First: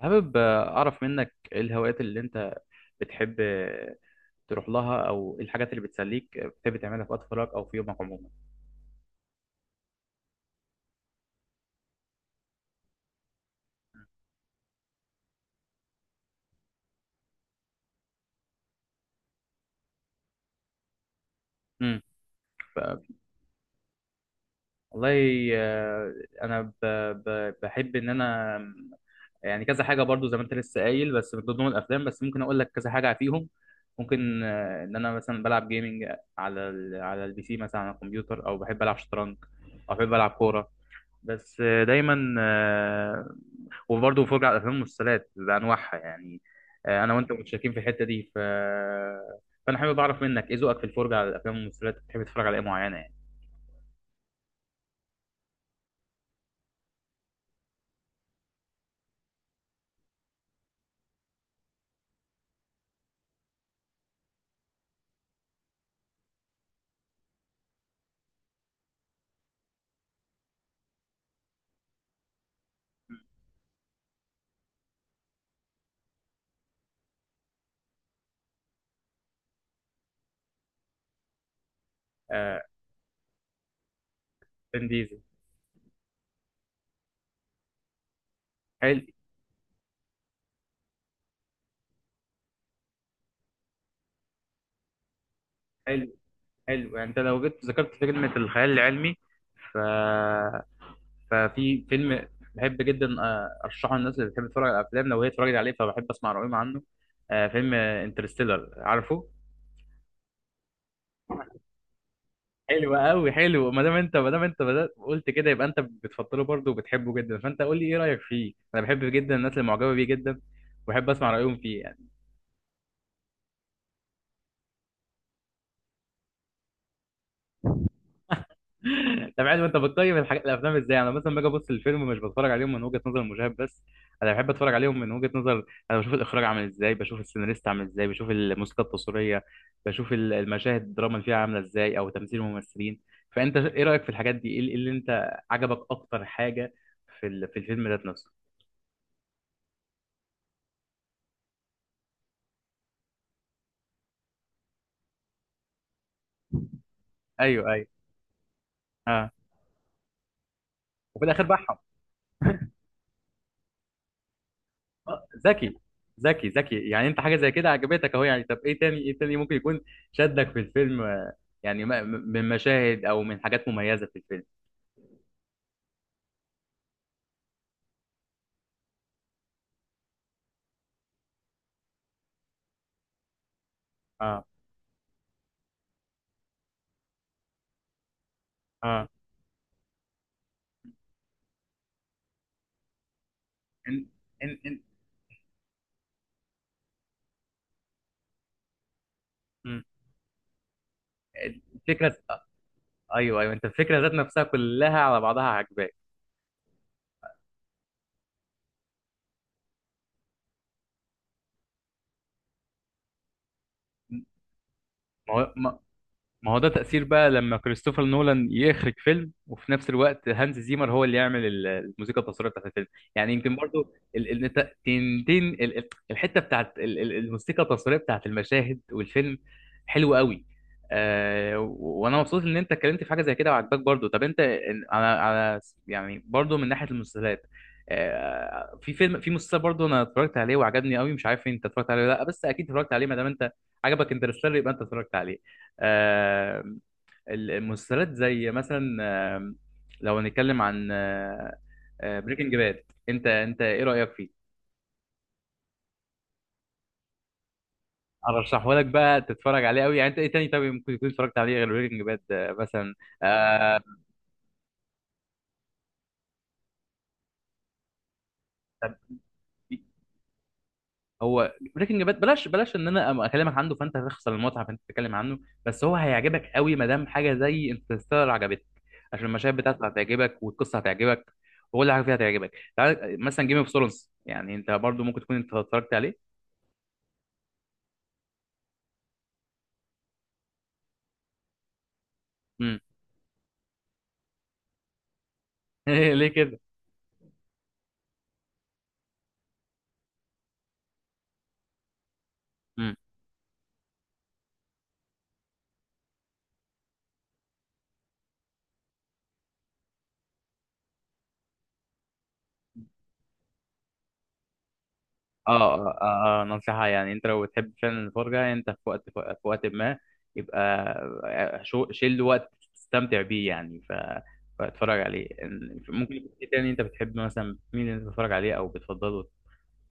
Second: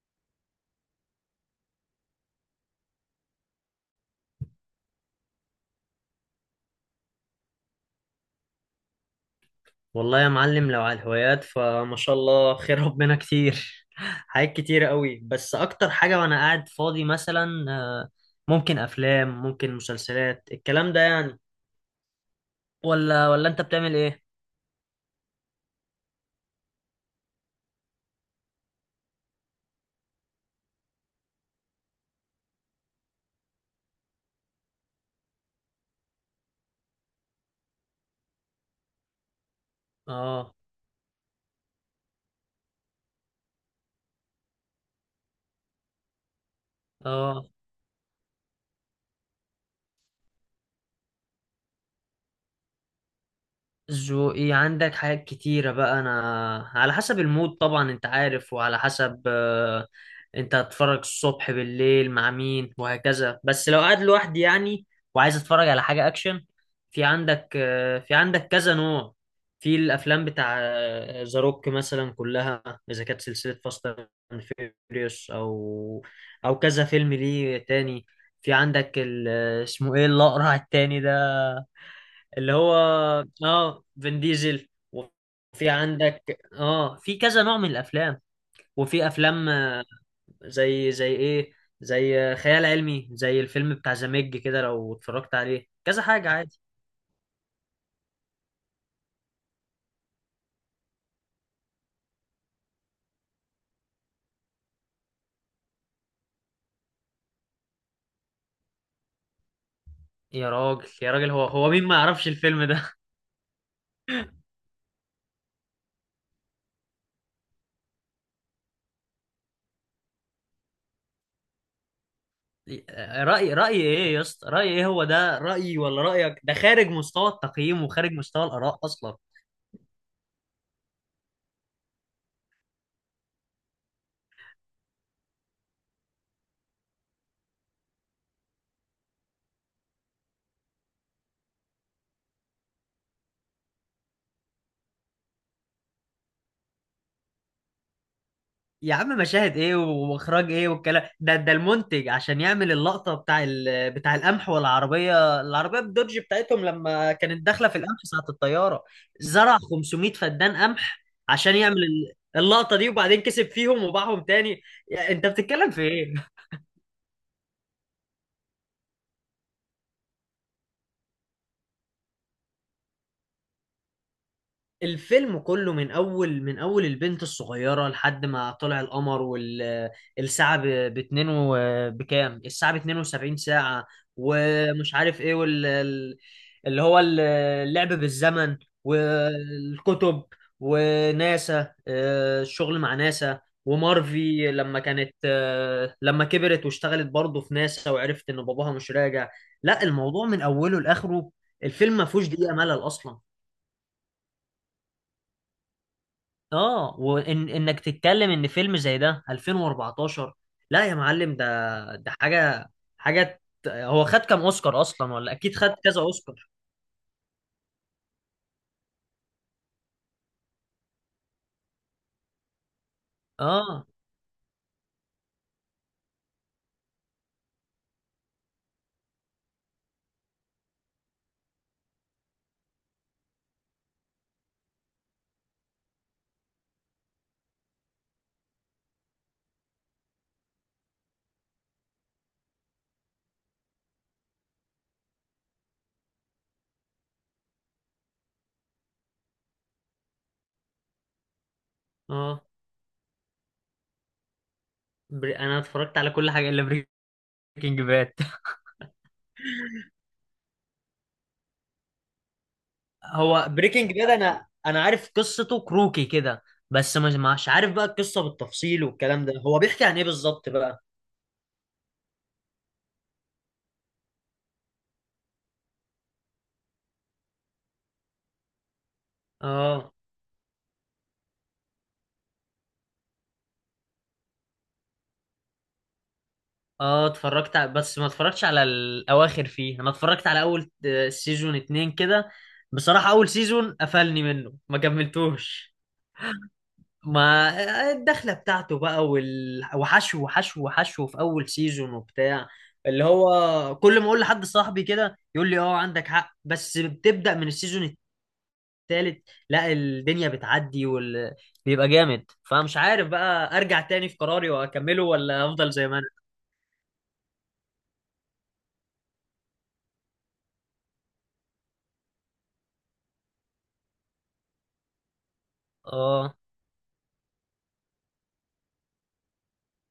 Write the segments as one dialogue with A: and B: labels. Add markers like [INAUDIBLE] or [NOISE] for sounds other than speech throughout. A: حابب أعرف منك إيه الهوايات اللي أنت بتحب تروح لها، أو إيه الحاجات اللي بتسليك بتحب تعملها في وقت فراغك أو في يومك عموما؟
B: والله يا معلم، لو على الهوايات فما شاء الله، خير ربنا كتير. [LAUGHS] حاجات كتير قوي. بس اكتر حاجة وانا قاعد فاضي مثلا، ممكن افلام، ممكن مسلسلات، الكلام ده يعني.
A: امم.
B: ولا انت بتعمل ايه؟
A: والله، أنا بحب إن أنا يعني كذا حاجة برضو زي ما أنت لسه قايل، بس من ضمن الأفلام بس ممكن أقول لك كذا حاجة فيهم. ممكن إن أنا مثلا بلعب جيمنج على البي سي، مثلا على الكمبيوتر، أو بحب ألعب شطرنج أو بحب ألعب
B: اه.
A: كورة. بس دايما وبرضه بفرج على الافلام والمسلسلات بانواعها يعني. انا وانت
B: اه،
A: متشاركين في الحته دي، فانا حابب اعرف منك ايه ذوقك في الفرجه على الافلام والمسلسلات. بتحب تتفرج على ايه معينه يعني؟
B: ذوقي عندك حاجات كتيرة بقى. أنا على حسب المود طبعا، أنت عارف، وعلى حسب أنت هتتفرج الصبح بالليل مع مين وهكذا. بس لو قاعد لوحدي يعني وعايز أتفرج على حاجة أكشن، في عندك في عندك كذا نوع في الأفلام، بتاع ذا روك مثلا كلها، إذا كانت سلسلة فاست أند فيوريوس، أو كذا فيلم ليه تاني. في عندك اسمه إيه الأقرع التاني ده؟ اللي
A: آه،
B: هو اه فين ديزل.
A: فين ديزل.
B: وفي عندك اه في كذا نوع من الافلام،
A: حلو،
B: وفي افلام زي زي ايه، زي خيال علمي، زي الفيلم بتاع ذا ميج كده. لو اتفرجت عليه كذا
A: حلو،
B: حاجة عادي.
A: حلو. يعني انت لو جيت ذكرت كلمه الخيال العلمي، ف ففي فيلم بحب جدا ارشحه للناس اللي بتحب تتفرج على الافلام. لو هي اتفرجت عليه فبحب اسمع رايهم عنه. فيلم انترستيلر، عارفه؟
B: يا راجل يا راجل، هو مين ما يعرفش الفيلم ده؟
A: حلو قوي. حلو، ما دام انت بدأت قلت كده يبقى انت بتفضله برضه وبتحبه جدا، فانت قول لي ايه رايك فيه. انا بحب جدا الناس اللي معجبه بيه جدا، وبحب اسمع رايهم فيه يعني.
B: [LAUGHS] رأي ايه يا اسطى؟ رأي ايه؟ هو ده رأيي ولا رأيك؟ ده خارج مستوى التقييم وخارج مستوى الآراء اصلا.
A: [LAUGHS] طب عادي، انت بتقيم الحاجات، الافلام، ازاي؟ انا مثلا باجي ابص الفيلم، مش بتفرج عليهم من وجهه نظر المشاهد بس، انا بحب اتفرج عليهم من وجهه نظر. انا بشوف الاخراج عامل ازاي، بشوف السيناريست عامل ازاي، بشوف الموسيقى التصويريه، بشوف المشاهد، الدراما اللي فيها عامله ازاي، او تمثيل الممثلين. فانت ايه رايك في الحاجات دي؟ ايه اللي إيه اللي انت عجبك اكتر حاجه في الفيلم ذات نفسه؟
B: يا عم، مشاهد ايه واخراج ايه والكلام ده المنتج عشان يعمل اللقطه بتاع القمح، والعربيه الدوج بتاعتهم لما كانت داخله في
A: ايوه،
B: القمح ساعه الطياره،
A: اه،
B: زرع 500 فدان قمح
A: وفي الاخر
B: عشان يعمل
A: بعهم.
B: اللقطه دي، وبعدين كسب فيهم وباعهم تاني. يا انت بتتكلم
A: ذكي،
B: في ايه؟
A: ذكي، ذكي. يعني انت حاجه زي كده عجبتك اهو يعني. طب ايه تاني، ايه تاني ممكن يكون شدك في الفيلم، يعني من مشاهد او من حاجات مميزه في الفيلم؟
B: الفيلم كله من اول، من اول البنت الصغيره لحد ما طلع القمر، والساعه ب اتنين بكام الساعه ب 72 ساعه
A: اه،
B: ومش عارف ايه، وال ال- اللي هو ال- اللعب بالزمن،
A: اه.
B: والكتب، وناسا. الشغل مع ناسا.
A: ان
B: ومارفي
A: ان ان
B: لما كانت لما كبرت واشتغلت برضه في ناسا وعرفت ان باباها مش راجع.
A: مم.
B: لا، الموضوع من اوله لاخره، الفيلم ما
A: الفكره
B: فيهوش
A: آه،
B: دقيقه ملل اصلا.
A: ايوه، ايوه، انت الفكره ذات نفسها كلها على بعضها عجباك.
B: اه، وان انك تتكلم ان فيلم زي ده 2014؟ لا يا معلم، ده حاجه، هو خد كام اوسكار اصلا؟
A: ما
B: ولا
A: هو
B: اكيد خد كذا اوسكار.
A: ما هو ده تأثير بقى لما كريستوفر نولان يخرج فيلم، وفي نفس الوقت هانز زيمر هو اللي يعمل الموسيقى التصويرية بتاعت الفيلم. يعني يمكن
B: اه.
A: برضو ال ال الت- تن تن ال ال الحتة بتاعت ال ال الموسيقى التصويرية بتاعت المشاهد والفيلم حلوة قوي. وانا مبسوط ان انت اتكلمت في حاجة زي كده وعجباك برضو. طب انت، إن- على على يعني برضو من ناحية المسلسلات، في مسلسل برضو انا اتفرجت عليه وعجبني قوي. مش عارف انت اتفرجت عليه ولا لا، بس اكيد اتفرجت عليه ما دام انت عجبك انترستيلر يبقى انت اتفرجت عليه. آه، المسلسلات زي مثلا، لو هنتكلم عن
B: اه.
A: بريكنج باد، انت ايه رأيك فيه؟
B: انا اتفرجت على كل حاجه الا بريكنج باد. [LAUGHS]
A: ارشحه لك بقى تتفرج عليه قوي يعني. انت ايه تاني طب ممكن تكون اتفرجت عليه غير بريكنج باد، مثلا؟
B: هو
A: آه
B: بريكنج باد، انا عارف قصته كروكي كده. بس مش عارف بقى القصه بالتفصيل
A: طب
B: والكلام ده. هو بيحكي عن ايه بالظبط بقى؟
A: هو بريكنج باد، بلاش، بلاش ان انا اكلمك عنه فانت هتخسر المتعه، فانت تتكلم عنه. بس هو هيعجبك قوي ما دام حاجه زي انترستيلر عجبتك، عشان المشاهد بتاعته
B: اه.
A: هتعجبك والقصه هتعجبك وكل حاجه فيها هتعجبك. تعال مثلا جيم اوف ثرونز، يعني انت برضو ممكن تكون انت اتفرجت عليه.
B: اه. بس ما اتفرجتش على الاواخر فيه، انا اتفرجت على اول سيزون اتنين كده.
A: امم.
B: بصراحة اول سيزون قفلني منه ما كملتوش.
A: [LAUGHS] ليه كده؟
B: ما الدخلة بتاعته بقى وحشو وحشو وحشو في اول سيزون وبتاع،
A: امم.
B: اللي هو كل ما اقول لحد صاحبي كده يقول لي اه عندك حق بس بتبدأ من السيزون التالت، لا الدنيا بتعدي بيبقى جامد، فمش عارف بقى ارجع تاني في قراري واكمله ولا افضل
A: اه،
B: زي ما
A: اه،
B: انا.
A: نصيحة. يعني انت لو بتحب فعلا الفرجة، انت في وقت ما يبقى، شيل وقت تستمتع بيه يعني، فاتفرج عليه. ممكن يكون
B: اه.
A: في تاني انت بتحب، مثلا مين اللي انت بتتفرج عليه او بتفضله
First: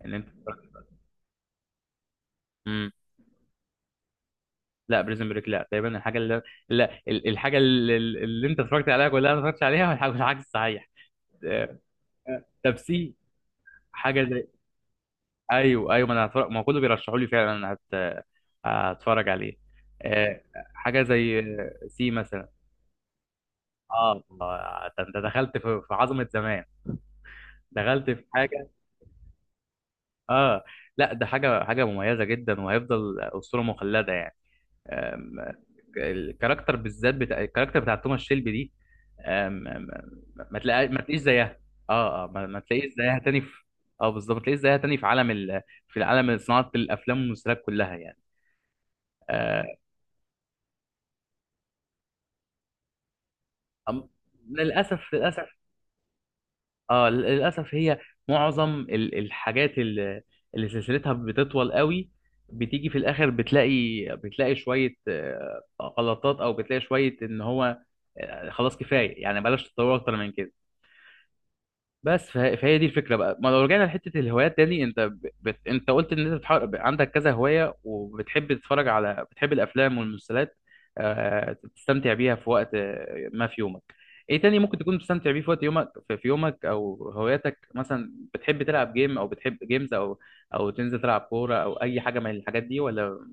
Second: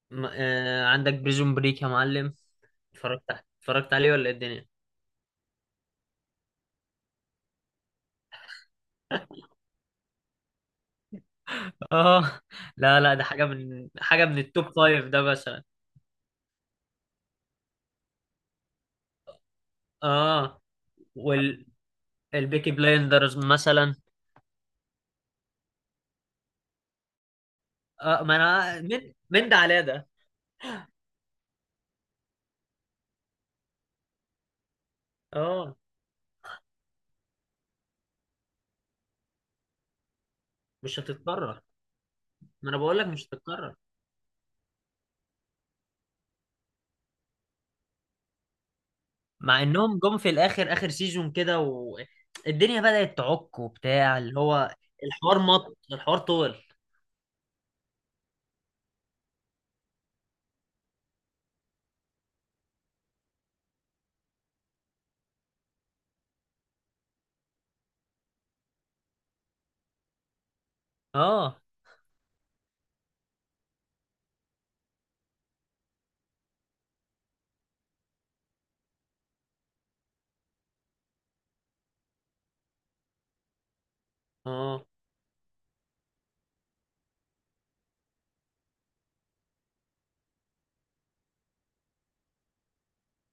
A: ان انت تتفرج؟
B: عندك بريزون بريك يا معلم؟
A: امم
B: اتفرجت اتفرجت عليه ولا إيه الدنيا؟
A: لا، بريزن بريك، لا، تقريبا الحاجة اللي، لا، اللي انت اتفرجت عليها كلها ما اتفرجتش عليها، والحاجة العكس صحيح. آه،
B: اه.
A: طب
B: [LAUGHS] لا لا،
A: سي،
B: ده حاجه، من
A: حاجة
B: حاجه من
A: زي،
B: التوب فايف ده مثلا.
A: ايوه، ايوه، ما انا هتفرج، ما هو كله بيرشحوا لي فعلا. انا هتفرج عليه. آه،
B: اه،
A: حاجه زي
B: والبيكي
A: سي مثلا.
B: بلايندرز مثلا.
A: اه، ده انت دخلت في عظمه زمان، دخلت
B: اه،
A: في
B: ما
A: حاجه.
B: انا من ده على ده.
A: اه، لا، ده حاجه مميزه جدا وهيفضل اسطوره مخلده يعني. آم،
B: اه،
A: الكاركتر بالذات، بتاع الكاركتر بتاع توماس شيلبي دي. آم، آم، ما تلاقي
B: مش
A: ما تلاقيش زيها.
B: هتتكرر.
A: اه، اه، ما
B: ما انا
A: تلاقيش
B: بقول لك
A: زيها
B: مش
A: تاني في.
B: هتتكرر.
A: اه بالظبط، ما تلاقيش زيها تاني في العالم، صناعه الافلام والمسلسلات كلها يعني.
B: مع
A: آه،
B: انهم جم في الاخر، اخر سيزون كده والدنيا بدأت تعك
A: أم-
B: وبتاع، اللي هو
A: للأسف، للأسف.
B: الحوار طول.
A: اه للأسف، هي معظم الحاجات اللي سلسلتها بتطول قوي، بتيجي في الآخر بتلاقي شوية غلطات، أو بتلاقي شوية إن هو خلاص كفاية يعني، بلاش تطور أكتر من كده.
B: اه.
A: بس فهي دي الفكره بقى. ما لو رجعنا لحته الهوايات تاني، انت قلت ان انت عندك كذا هوايه، وبتحب تتفرج على، بتحب الافلام والمسلسلات. تستمتع بيها في وقت، ما في يومك. ايه تاني ممكن
B: اه.
A: تكون بتستمتع بيه في وقت يومك، في يومك، او هواياتك، مثلا بتحب تلعب جيم او بتحب جيمز، او تنزل تلعب كوره، او اي حاجه من الحاجات دي، ولا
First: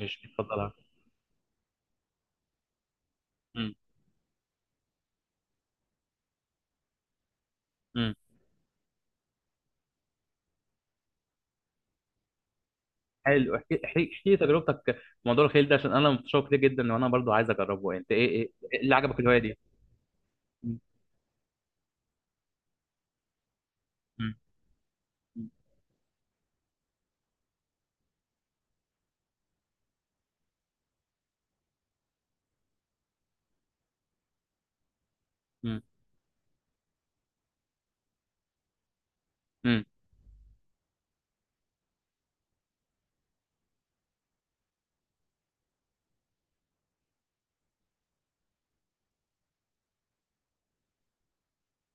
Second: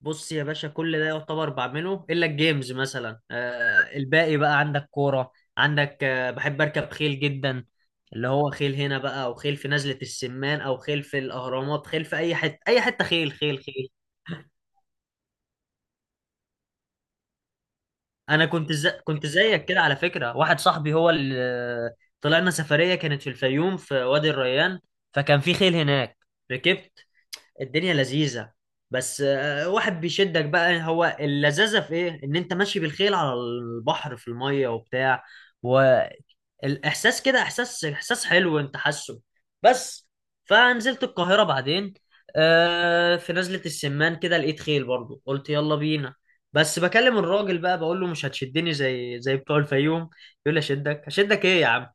A: مش
B: بص يا باشا،
A: بتفضلها؟
B: كل ده يعتبر بعمله الا الجيمز مثلا.
A: امم.
B: آه، الباقي بقى عندك كوره، عندك آه، بحب اركب خيل جدا،
A: امم.
B: اللي هو خيل هنا بقى او خيل في نزله السمان او خيل في الاهرامات، خيل في اي حته، اي حته، خيل
A: حلو،
B: خيل
A: احكي،
B: خيل.
A: احكي، احكي تجربتك في موضوع الخيل ده، عشان انا متشوق ليه جدا وانا برضو عايز اجربه. انت ايه،
B: انا
A: ايه إيه اللي عجبك في
B: كنت
A: الهوايه دي؟
B: زيك كده على فكره. واحد صاحبي هو اللي طلعنا سفريه، كانت في الفيوم في وادي
A: مم.
B: الريان، فكان
A: مم.
B: في خيل هناك. ركبت، الدنيا لذيذة. بس واحد بيشدك بقى. هو اللذاذة في ايه؟ ان انت ماشي بالخيل على البحر في المية وبتاع،
A: مم.
B: والاحساس كده احساس، احساس حلو انت حاسه
A: مم.
B: بس. فنزلت القاهرة بعدين، في نزلة السمان كده لقيت خيل برضو، قلت يلا بينا. بس بكلم الراجل بقى، بقول له مش هتشدني زي بتوع الفيوم. يقول لي: اشدك اشدك ايه يا عم،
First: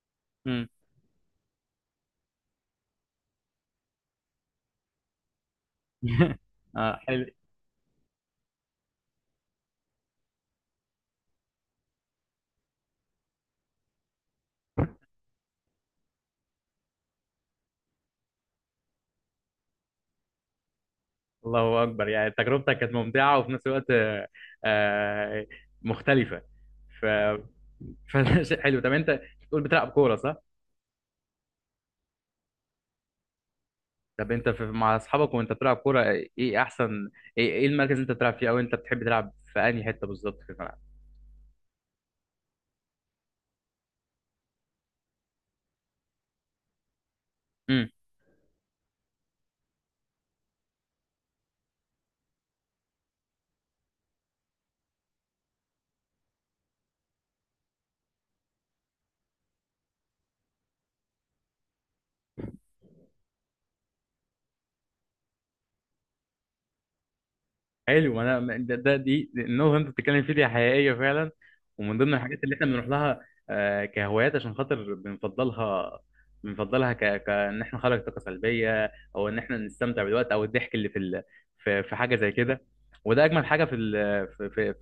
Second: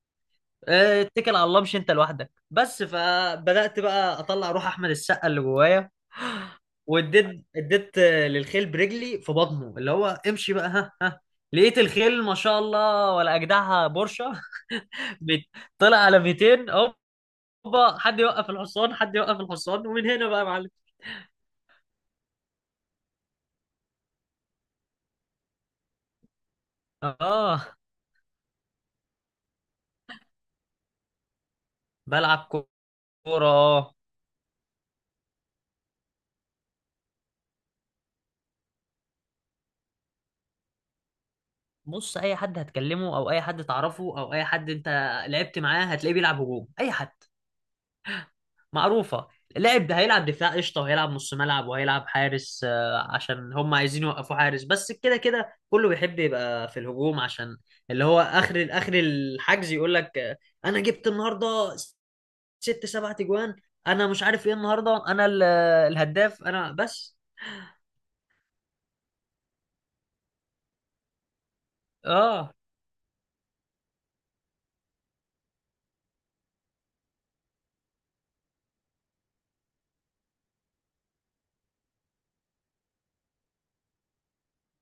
A: مم.
B: اتكل على الله مش انت لوحدك بس. فبدأت بقى اطلع روح احمد السقا اللي جوايا.
A: [LAUGHS] آه، حلو.
B: واديت للخيل برجلي في بطنه، اللي هو امشي بقى ها ها. لقيت الخيل ما شاء الله ولا اجدعها بورشه. [LAUGHS] بت- طلع على 200. هوبا، حد يوقف الحصان، حد يوقف الحصان، ومن هنا بقى يا معلم.
A: الله اكبر. يعني تجربتك كانت ممتعه وفي نفس الوقت آه، مختلفه. ف
B: اه.
A: فشيء [LAUGHS] حلو. طب انت بتقول بتلعب كوره صح؟
B: بلعب كوره اه.
A: طب انت مع اصحابك وانت بتلعب كوره، ايه احسن، إيه المركز اللي انت بتلعب فيه، او انت بتحب تلعب في انهي حته بالظبط في الملعب؟
B: بص اي حد هتكلمه او اي حد تعرفه او اي حد انت لعبت معاه هتلاقيه بيلعب هجوم. اي حد معروفة. لعب هيلعب دفاع قشطة، وهيلعب نص ملعب، وهيلعب حارس، عشان هم عايزين يوقفوا حارس بس كده. كده كله بيحب يبقى في الهجوم، عشان اللي هو آخر آخر الحجز يقول لك: أنا جبت النهاردة ست سبع تجوان، أنا مش عارف إيه، النهاردة أنا الهداف أنا بس.
A: حلو، انا النقطه اللي انت بتتكلم فيها دي حقيقيه فعلا، ومن ضمن الحاجات
B: آه،
A: اللي احنا بنروح لها كهوايات، عشان خاطر بنفضلها كان احنا نخرج طاقه سلبيه، او ان احنا نستمتع بالوقت او الضحك اللي في حاجه زي كده. وده اجمل حاجه في ال... في... في... في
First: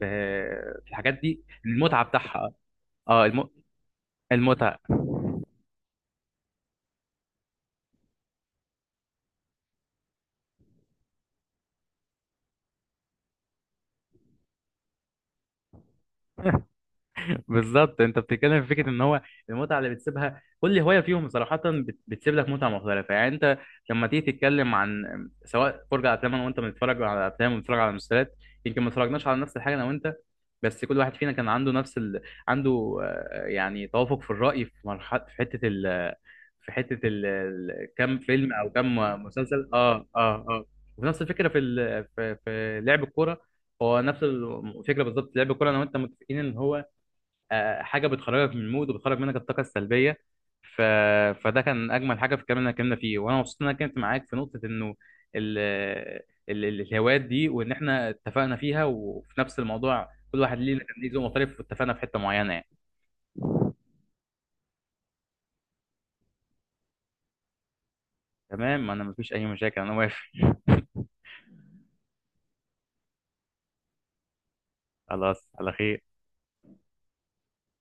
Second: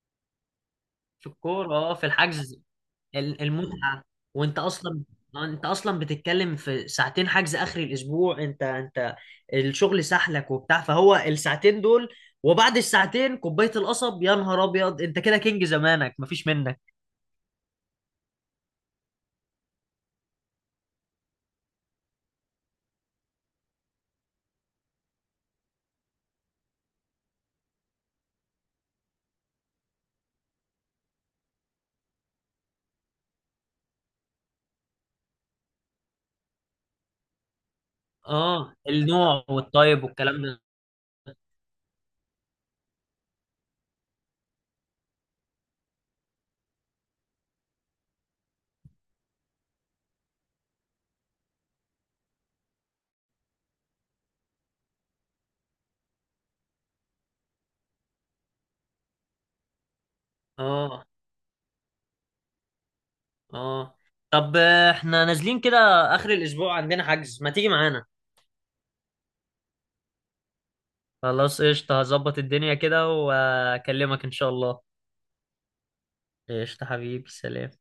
A: في الحاجات
B: في
A: دي،
B: الكورة. آه،
A: المتعه
B: في
A: بتاعها.
B: الحجز
A: اه الم...
B: المتعة. وانت
A: المتعه
B: اصلا انت اصلا بتتكلم في ساعتين حجز اخر الاسبوع. انت الشغل سحلك وبتاع، فهو الساعتين دول، وبعد الساعتين كوباية القصب، يا نهار ابيض، انت كده كينج زمانك مفيش منك.
A: بالظبط، انت بتتكلم في فكره ان هو المتعه اللي بتسيبها كل هوايه فيهم صراحه، بتسيب لك متعه مختلفه. يعني انت لما تيجي تتكلم عن سواء فرجه على افلام، انا وانت بنتفرج على افلام وبنتفرج على مسلسلات، يمكن ما اتفرجناش على نفس الحاجه انا وانت، بس كل واحد فينا كان عنده يعني توافق في الراي في مرحله، في حته ال... في حته ال... ال- كم فيلم او
B: اه،
A: كم
B: النوع
A: مسلسل. اه،
B: والطيب
A: اه،
B: والكلام ده.
A: اه. ونفس الفكره في لعب الكوره. هو نفس الفكره بالظبط لعب الكوره، انا وانت متفقين ان هو حاجه بتخرجك من المود وبتخرج منك الطاقه السلبيه. ف... فده كان اجمل حاجه في الكلام اللي أنا اتكلمنا فيه، وانا مبسوط ان انا اتكلمت معاك في نقطه انه ال... الهوايات دي، وان احنا اتفقنا فيها، وفي نفس الموضوع كل واحد ليه كان
B: اه.
A: ليه ذوق مختلف، واتفقنا في حته معينه يعني.
B: اه. طب احنا نازلين كده اخر الاسبوع عندنا حجز، ما تيجي معانا؟
A: تمام، انا مفيش اي مشاكل، انا واقف.
B: خلاص قشطة، هظبط الدنيا كده واكلمك ان شاء الله.
A: [LAUGHS] خلاص على خير.
B: قشطة حبيبي، سلام.